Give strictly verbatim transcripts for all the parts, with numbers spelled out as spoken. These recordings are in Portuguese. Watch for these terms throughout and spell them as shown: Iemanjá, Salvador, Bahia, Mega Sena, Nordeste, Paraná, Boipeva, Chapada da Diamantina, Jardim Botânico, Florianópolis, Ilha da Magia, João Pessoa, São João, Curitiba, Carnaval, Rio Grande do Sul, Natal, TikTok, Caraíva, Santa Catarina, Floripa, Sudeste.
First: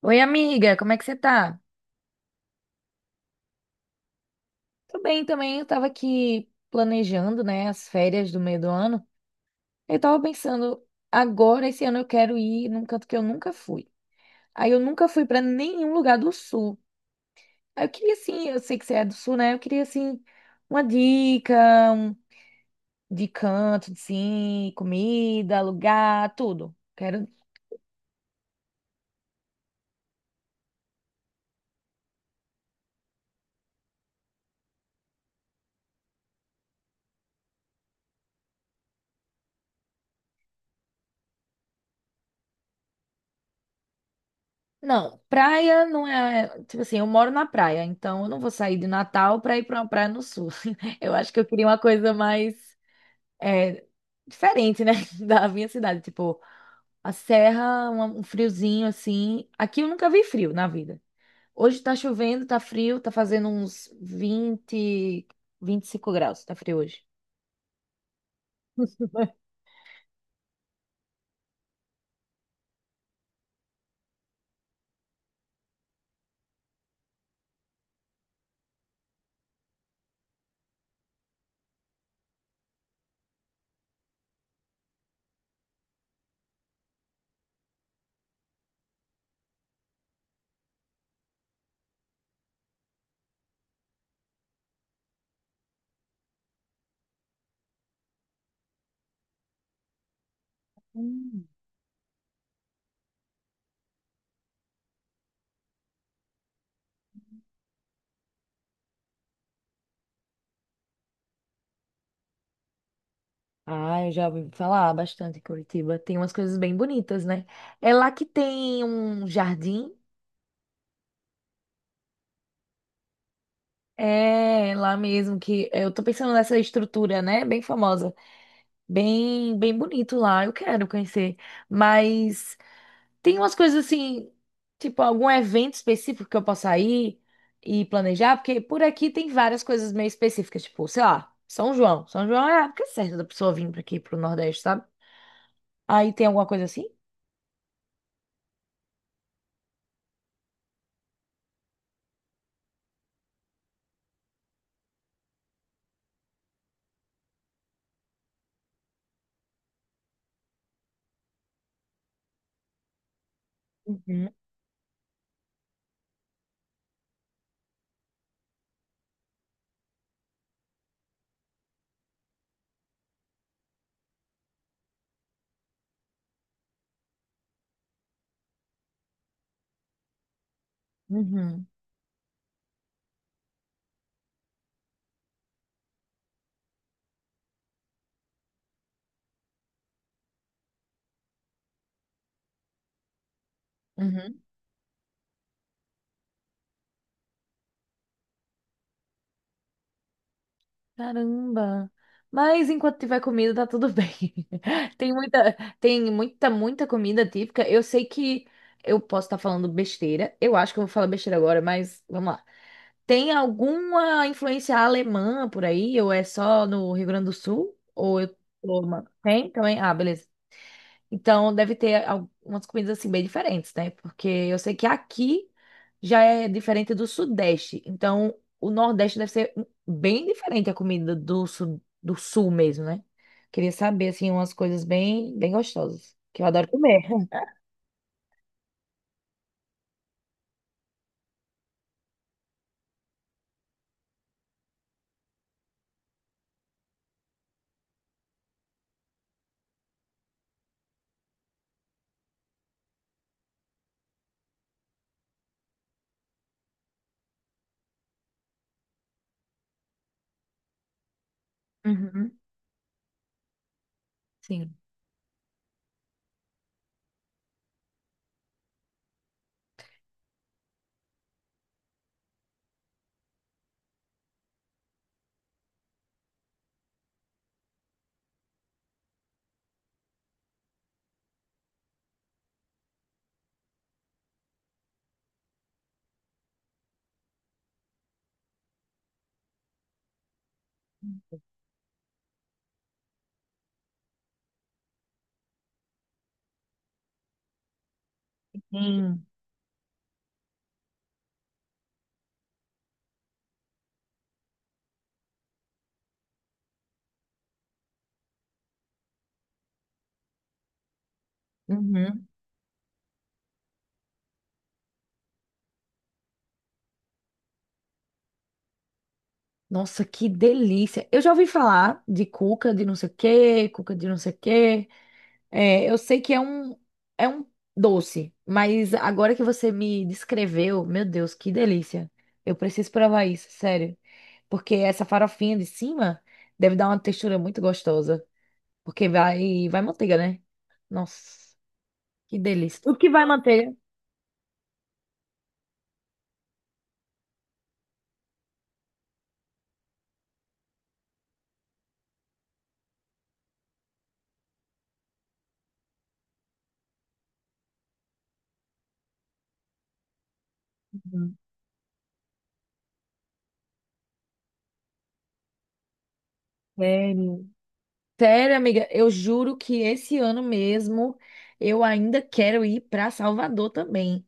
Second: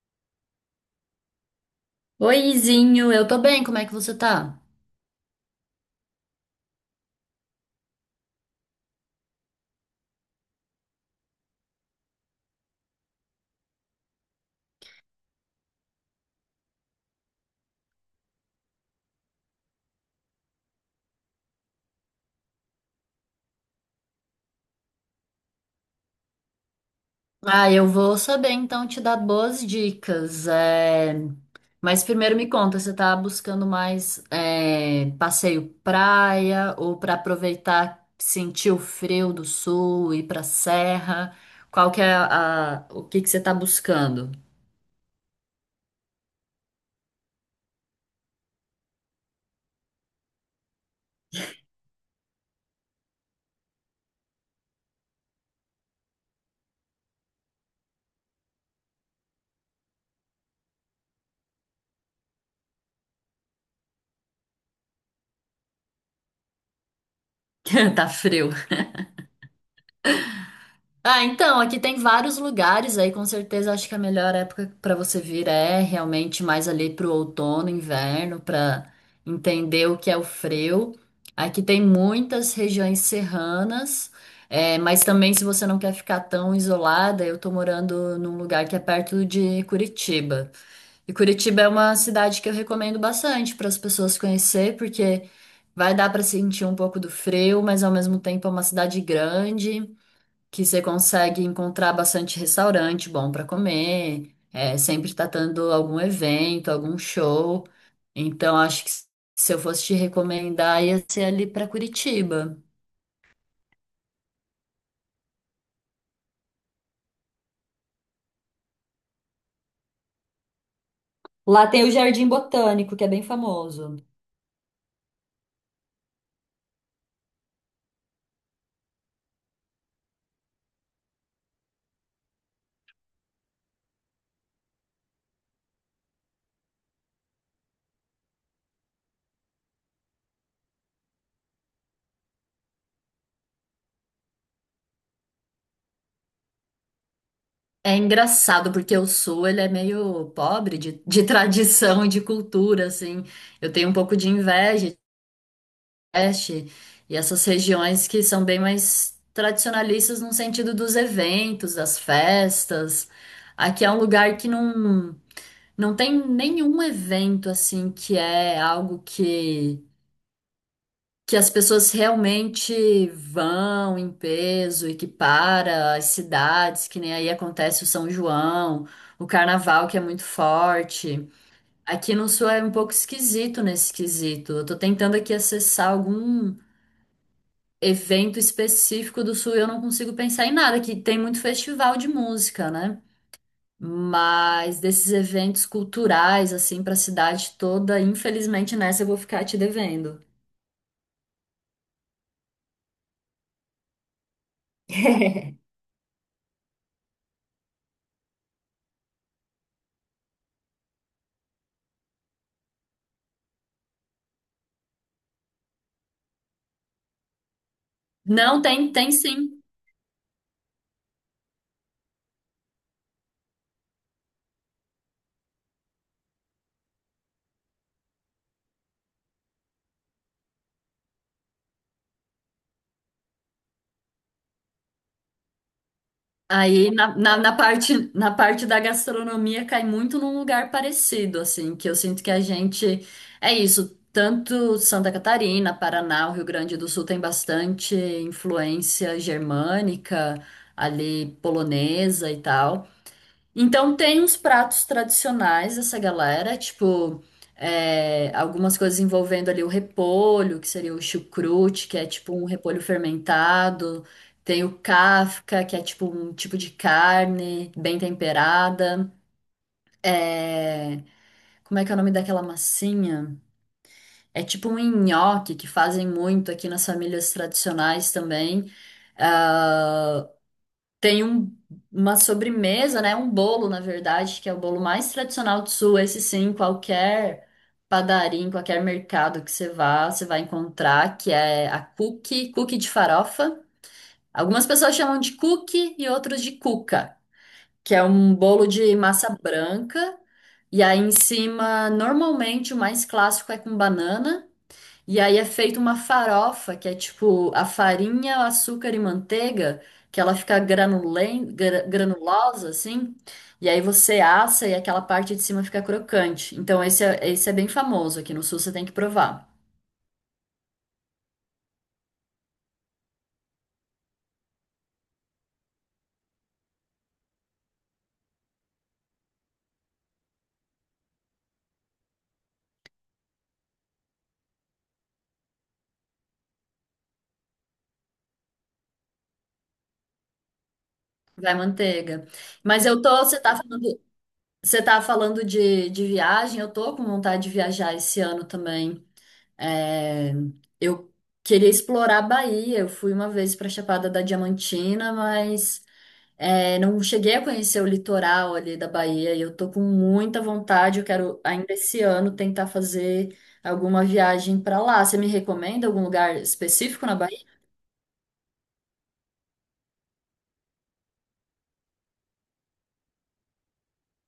Oi, amiga, como é que você tá? Oizinho, eu tô bem, como é que você tá? Tô bem também, eu tava aqui planejando, né, as férias do meio do ano. Eu tava pensando, agora esse ano eu quero ir num canto que eu nunca fui. Aí eu nunca fui pra nenhum lugar do sul. Aí eu queria assim, eu sei que você é do sul, né? Eu queria assim uma dica um- de canto, assim, comida, lugar, tudo. Quero Ah, eu vou saber então te dar boas dicas. é, Mas primeiro me conta, você tá buscando mais é, passeio praia ou pra aproveitar, sentir o frio do sul, ir pra serra? Qual que é a... a- o que que você tá buscando? Não, praia não é. Tipo assim, eu moro na praia, então eu não vou sair de Natal pra ir pra uma praia no sul. Eu acho que eu queria uma coisa mais é, diferente, né? Da minha cidade. Tipo, a serra, uma- um friozinho assim. Aqui eu nunca vi frio na vida. Hoje tá chovendo, tá frio, tá fazendo uns vinte, vinte e cinco graus, tá frio hoje. Tá frio. Ah, então, aqui tem vários lugares aí, com certeza acho que a melhor época para você vir é realmente mais ali pro outono, inverno, para entender o que é o frio. Aqui tem muitas regiões serranas, é, mas também se você não quer ficar tão isolada, eu tô morando num lugar que é perto de Curitiba. E Curitiba é uma cidade que eu recomendo bastante para as pessoas conhecer, porque vai dar para sentir um pouco do frio, mas ao mesmo tempo é uma cidade grande que você consegue Hum. encontrar bastante restaurante bom para comer, é, sempre tá tendo algum evento, algum show. Então, acho que se eu fosse te recomendar, ia ser ali para Curitiba. Ah, eu já ouvi falar bastante em Curitiba. Tem umas coisas bem bonitas, né? É lá que tem um jardim. Lá tem o Jardim Botânico, que é bem famoso. É, lá mesmo que eu tô pensando nessa estrutura, né? Bem famosa, bem, bem bonito lá. Eu quero conhecer, mas tem umas coisas assim, tipo algum evento específico que eu possa ir e planejar, porque por aqui tem várias coisas meio específicas, tipo, sei lá, São João. São João é a época certa da pessoa vir pra aqui pro Nordeste, sabe? Aí tem alguma coisa assim? É engraçado porque o Sul ele é meio pobre de, de tradição e de cultura, assim. Eu tenho um pouco de inveja Nordeste e essas regiões que são bem mais tradicionalistas no sentido dos eventos, das festas. Aqui é um Uhum, lugar que não, não tem nenhum evento assim que é algo que, que as pessoas realmente vão em peso e que para as cidades, que nem aí acontece o São João, o Carnaval que é muito forte. uhum, Aqui no Sul é um pouco esquisito nesse quesito. Eu tô tentando aqui acessar algum evento específico do Sul, eu não consigo pensar em nada, que tem muito festival de música, né? uhum. Mas desses eventos culturais, assim, para a cidade toda, infelizmente nessa eu vou ficar te devendo. Caramba. Mas enquanto tiver comida, tá tudo bem. Tem muita, tem muita, muita comida típica. Eu sei que eu posso estar falando besteira. Eu acho que eu vou falar besteira agora, mas vamos lá. Tem alguma influência alemã por aí? Ou é só no Rio Grande do Sul? Ou eu... Não, ou tem, uma- tem Tem sim. também? Ah, beleza. Então deve ter algumas comidas assim bem diferentes, né? Porque eu sei que aqui já é diferente do Sudeste. Então o Nordeste deve ser um, bem diferente a comida do Sul, do Sul mesmo, né? Queria saber, assim, umas coisas bem, bem gostosas, que eu adoro Aí comer. na, na, na parte, na parte da gastronomia cai muito num lugar parecido, assim, que eu sinto que a gente. É isso, tanto Santa Catarina, Paraná, o Rio Grande do Sul tem bastante influência germânica, ali polonesa e tal. Então tem uns pratos tradicionais dessa galera, tipo é, algumas coisas envolvendo ali o repolho, que seria o chucrute, que é tipo Uhum, um repolho fermentado. Tem sim. o kafka, que é tipo um tipo de carne bem temperada. É, como é que é o nome daquela massinha? É tipo um nhoque que fazem muito aqui nas famílias tradicionais também. Ah, tem um- uma sobremesa, né? Um bolo, na verdade, que é o bolo mais tradicional do Sul. Esse sim, qualquer padaria, em qualquer mercado que você vá, você vai encontrar, que é a cookie, cookie de farofa. Algumas pessoas chamam de cookie e outros de cuca, que é um bolo de Sim. massa branca. E aí em cima, normalmente o mais clássico é com banana. E aí é feita uma farofa, que é tipo a farinha, o açúcar e manteiga, que ela fica granulen, gra- Uhum. granulosa, assim. E aí você assa e aquela parte de cima fica crocante. Então esse é, esse é bem famoso aqui no Sul, você tem que provar. Nossa, que delícia! Eu já ouvi falar de cuca de não sei o quê, cuca de não sei o quê. É, eu sei que é um, é um doce, mas agora que você me descreveu, meu Deus, que delícia! Eu preciso provar isso, sério. Porque essa farofinha de cima deve dar uma textura muito gostosa. Porque vai, vai manteiga, né? Vai Nossa, manteiga. que delícia. Mas O eu que tô, vai você tá manteiga? falando, você tá falando de, de viagem, eu tô com vontade de viajar esse ano também. É, eu queria explorar a Bahia, eu fui uma vez pra Chapada da Diamantina, mas. É, não cheguei a conhecer o litoral ali da Bahia e eu tô com muita vontade. Eu Hum. quero ainda esse ano tentar fazer alguma viagem para lá. Você me recomenda algum lugar específico na Bahia? Sério. Sério, amiga, eu juro que esse ano mesmo eu ainda quero ir para Salvador também.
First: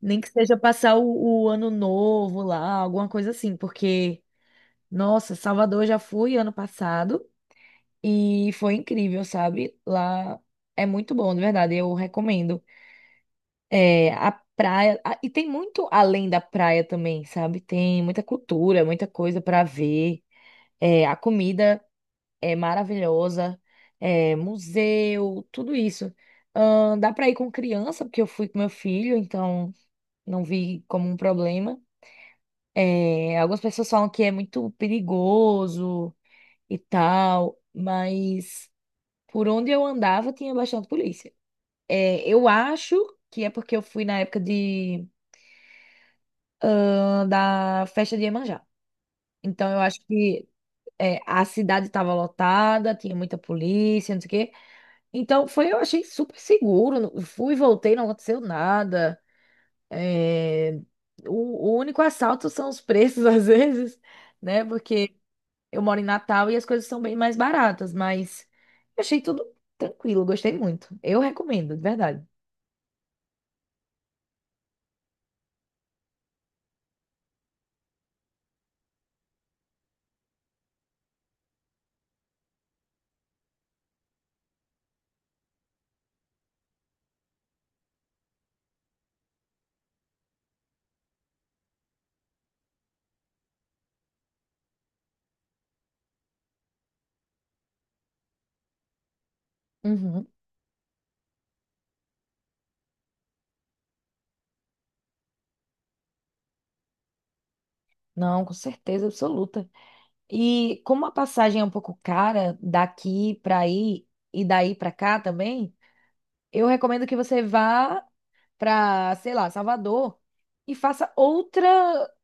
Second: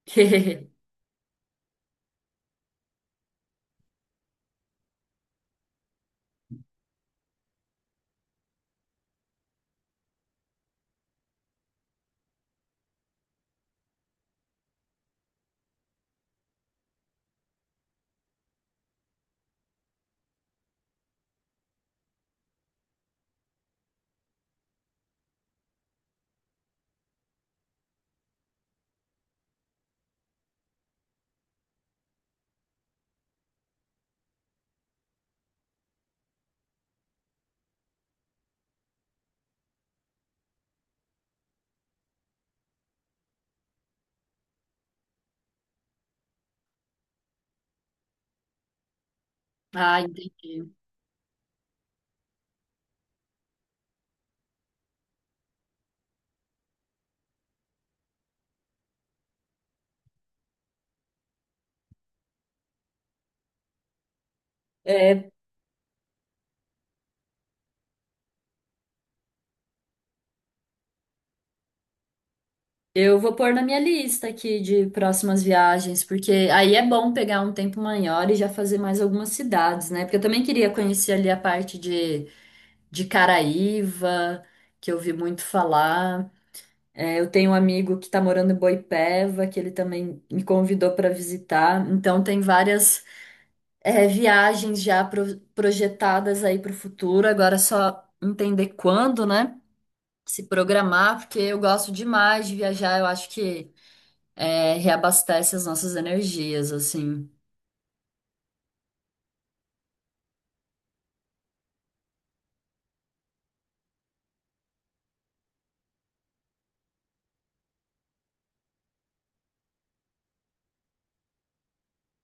Nem que seja passar o, o ano novo lá, alguma coisa assim, porque, nossa, Salvador eu já fui ano passado e foi incrível, sabe? Lá é muito bom, de verdade, eu recomendo. É, a praia, a- e tem muito além da praia também, sabe? Tem muita cultura, muita coisa para ver. É, a comida é maravilhosa, é museu, tudo isso. Ahn, dá para ir com criança, porque eu fui com meu filho, então não vi como um problema. É, algumas pessoas falam que é muito perigoso e tal, mas por onde eu andava tinha bastante polícia. É, eu acho que é porque eu fui na época de, ahn, da festa de Iemanjá. Então eu acho Ah, que entendi. é, a cidade estava lotada, tinha muita polícia, não sei o quê. Então, foi, eu achei super seguro. Não- Fui, voltei, não aconteceu nada. É, o, o único assalto são os preços, às vezes, né? Porque É, eu moro em Natal e as coisas são bem mais baratas, mas eu achei tudo tranquilo, gostei muito. Eu recomendo, de verdade. eu vou pôr na minha lista aqui de próximas viagens, porque aí é bom pegar um tempo maior e já fazer mais algumas cidades, né? Porque eu também queria conhecer ali a parte de, de Caraíva, que eu ouvi muito falar. É, eu tenho um amigo que está morando em Boipeva, que ele também me convidou para visitar. Então, tem várias, é, viagens já pro- projetadas aí para o futuro. Agora é só entender quando, né? Uhum. Se programar, porque eu gosto demais de viajar. Eu acho que, é, reabastece as nossas energias, assim. Não, com certeza absoluta. E como a passagem é um pouco cara daqui pra aí e daí pra cá também, eu recomendo que você vá para, sei lá, Salvador e faça outra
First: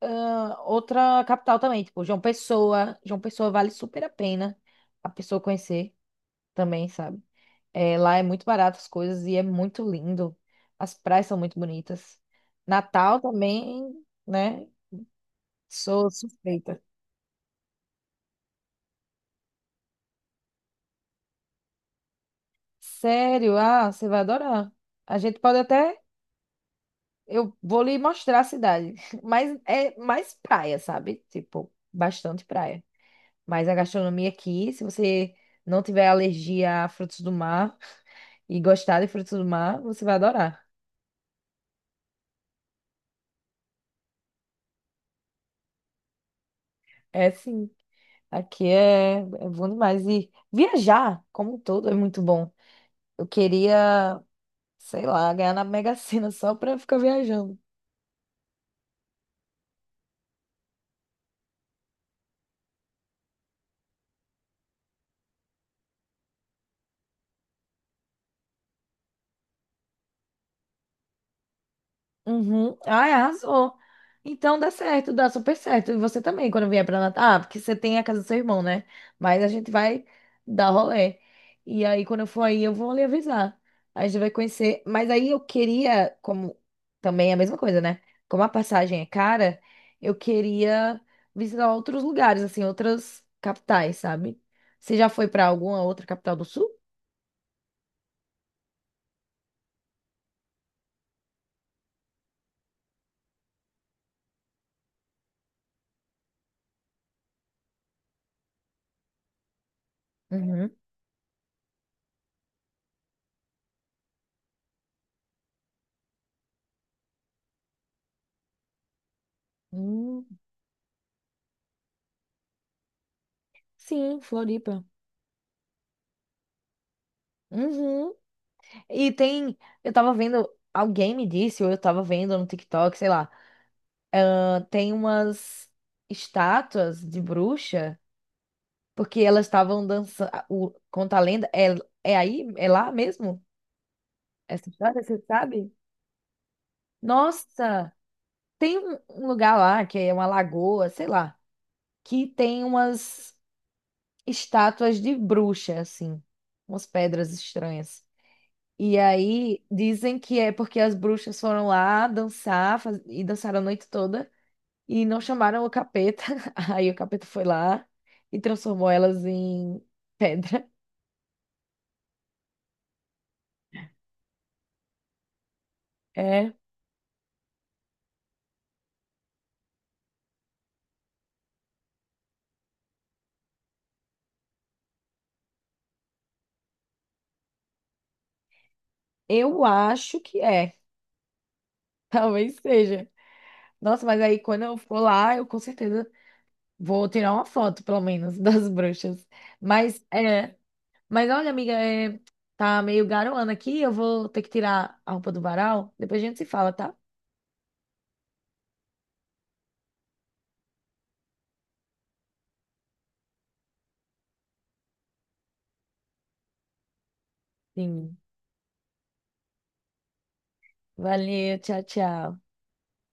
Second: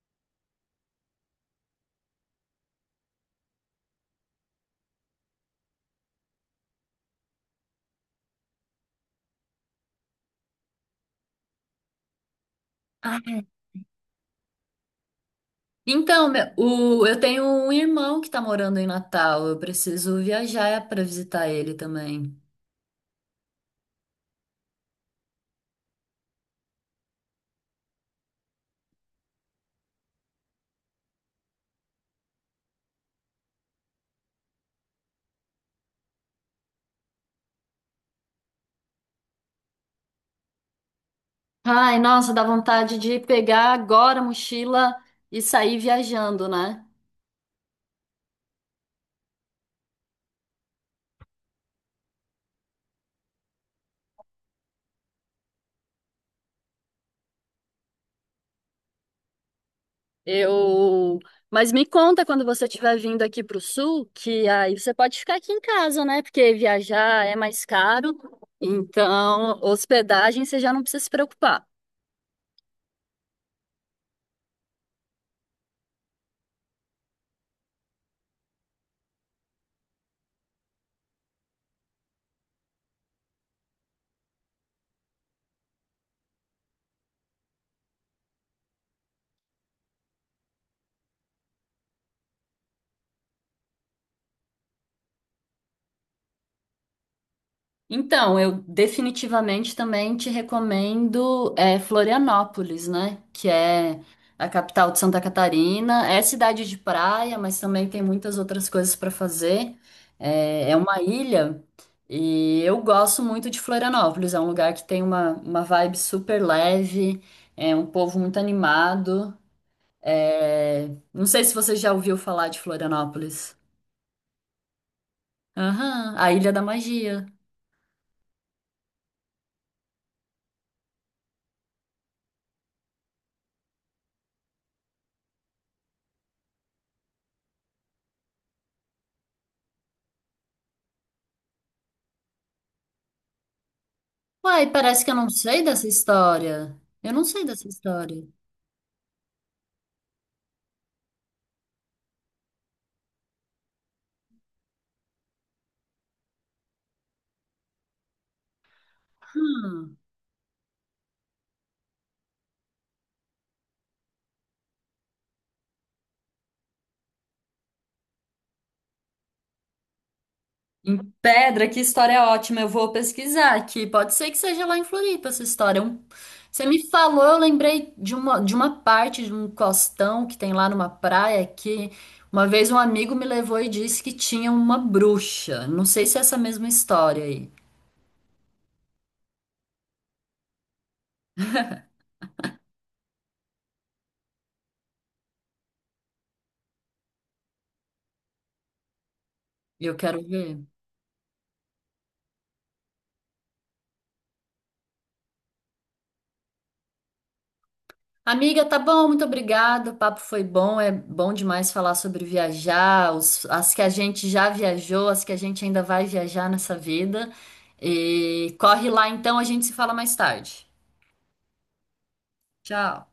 ah, outra capital também, tipo João Pessoa. João Pessoa vale super a pena a pessoa conhecer também, sabe? É, lá é muito barato as coisas e é muito lindo. As praias são muito bonitas. Ah, Natal é. também, né? Sou Então, meu- suspeita. o, eu tenho um irmão que está morando em Natal. Eu preciso viajar para visitar ele também. Sério? Ah, você vai adorar. A gente pode até eu vou lhe mostrar a cidade, mas é mais praia, sabe? Tipo, bastante praia. Mas a gastronomia aqui, se você não tiver alergia a frutos do mar e gostar de frutos do mar, você vai adorar. Ai, nossa, dá vontade de pegar agora a mochila e sair viajando, né? É sim, aqui é, é bom demais. E viajar, como um todo, é muito bom. Eu queria, sei lá, ganhar na Mega Sena só pra ficar viajando. Eu. Mas me conta quando você estiver vindo aqui para o sul, que aí você pode ficar aqui em casa, né? Porque viajar é mais caro, então hospedagem você já não precisa se preocupar. Uhum. Ai, arrasou. Então dá certo, dá super certo. E você também, quando vier pra Natal. Ah, porque você tem a casa do seu irmão, né? Mas a gente vai dar rolê. E aí, quando eu for aí, eu vou lhe avisar. Aí a gente vai conhecer. Mas aí eu queria, como também é a mesma coisa, né? Como a passagem é cara, eu queria visitar outros lugares, assim, outras capitais, sabe? Você já foi pra alguma outra capital do sul? Então, eu definitivamente também te recomendo é, Florianópolis, né? Que é a capital de Santa Catarina. É cidade de praia, mas também tem muitas outras coisas para fazer. Uhum. É, é uma ilha e eu gosto muito de Florianópolis. É um lugar que tem uma, uma vibe super leve, é um povo muito animado. Hum, É, não sei se você já ouviu falar de Florianópolis. sim, Floripa. Aham, a Ilha da Magia. Uhum. E tem. Eu tava vendo. Alguém me disse, ou eu tava vendo no TikTok, sei lá. Ah, tem umas estátuas de bruxa, porque elas estavam dançando. O, conta a lenda. É, é aí? É lá mesmo? Essa Uai, história, parece que eu você não sei sabe? dessa história. Eu não sei dessa Nossa! história. Tem um um lugar lá, que é uma lagoa, sei lá, que tem umas estátuas de bruxa, assim. Umas pedras estranhas. E aí Hum. dizem que é porque as bruxas foram lá dançar faz- e dançaram a noite toda. E não chamaram o capeta. Aí o capeta foi lá e transformou elas em pedra. Em pedra, que história ótima. Eu vou pesquisar aqui. Pode ser que seja lá em Floripa essa história. Um- É, Você me falou, eu lembrei de uma, de uma parte de um costão que tem lá numa praia que uma vez um amigo me levou e disse que tinha uma bruxa. Não sei se é essa mesma história aí. eu acho que é. Talvez seja. Nossa, mas aí quando eu for lá, eu com certeza vou tirar uma foto, pelo menos, das bruxas. Eu Mas quero é, ver. mas olha, amiga, é, tá meio garoando aqui, eu vou ter que tirar a roupa do varal. Depois a gente se fala, tá? Amiga, tá bom, muito obrigada. O papo foi bom, é bom demais falar sobre viajar, os- as que a gente já viajou, as que a gente ainda vai viajar nessa vida. Sim. E corre lá então, a gente se fala mais tarde. Valeu, tchau, tchau. Tchau.